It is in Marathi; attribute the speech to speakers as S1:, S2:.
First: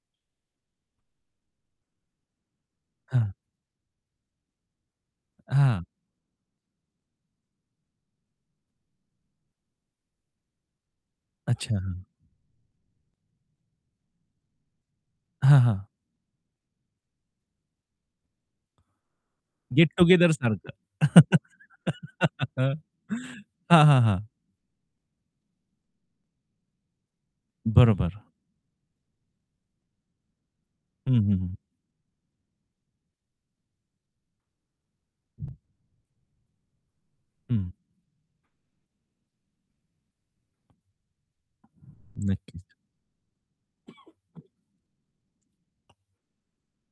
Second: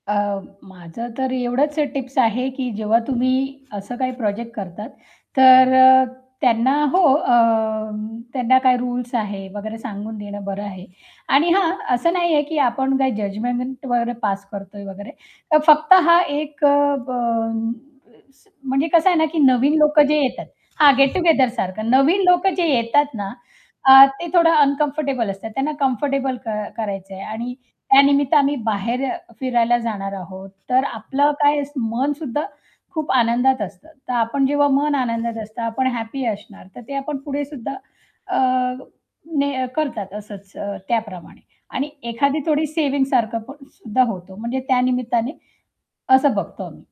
S1: अ, माझं तर एवढंच अ, टिप्स आहे की जेव्हा
S2: हां.
S1: तुम्ही असं काही प्रोजेक्ट करतात, तर
S2: हां.
S1: अ, त्यांना हो, अ, त्यांना काय रुल्स आहे वगैरे सांगून देणं बरं आहे. आणि हां,
S2: अच्छा. हां.
S1: असं नाहीये की आपण काय जजमेंट वर पास करतोय वगैरे.
S2: हां,
S1: तर
S2: हां.
S1: फक्त हा एक अ, ब स म्हणजे कसं आहे ना की नवीन
S2: गेट
S1: लोक जे येतात.
S2: टुगेदरसारखं.
S1: हां, गेट टूगेदरसारखं. नवीन लोक जे
S2: हं.
S1: येतात ना,
S2: हां, हां,
S1: अ,
S2: हां.
S1: ते थोडं अनकम्फर्टेबल असतात, त्यांना कम्फर्टेबल क करायचंय आणि त्या
S2: बरोबर.
S1: निमित्त आम्ही बाहेर अ, फिरायला जाणार आहोत. तर
S2: हं, हं,
S1: आपलं
S2: हं.
S1: काय स मन सुद्धा खूप आनंदात असतं. तर आपण जेव्हा मन आनंदात असतं, आपण हॅपी असणार, तर ते आपण पुढे
S2: हं.
S1: सुद्धा अ, ने अ, करतात असंच अ, त्याप्रमाणे. आणि एखादी
S2: नक्की.
S1: थोडी सेव्हिंगसारखं पण सुद्धा होतो, म्हणजे त्या निमित्ताने. असं बघतो आम्ही.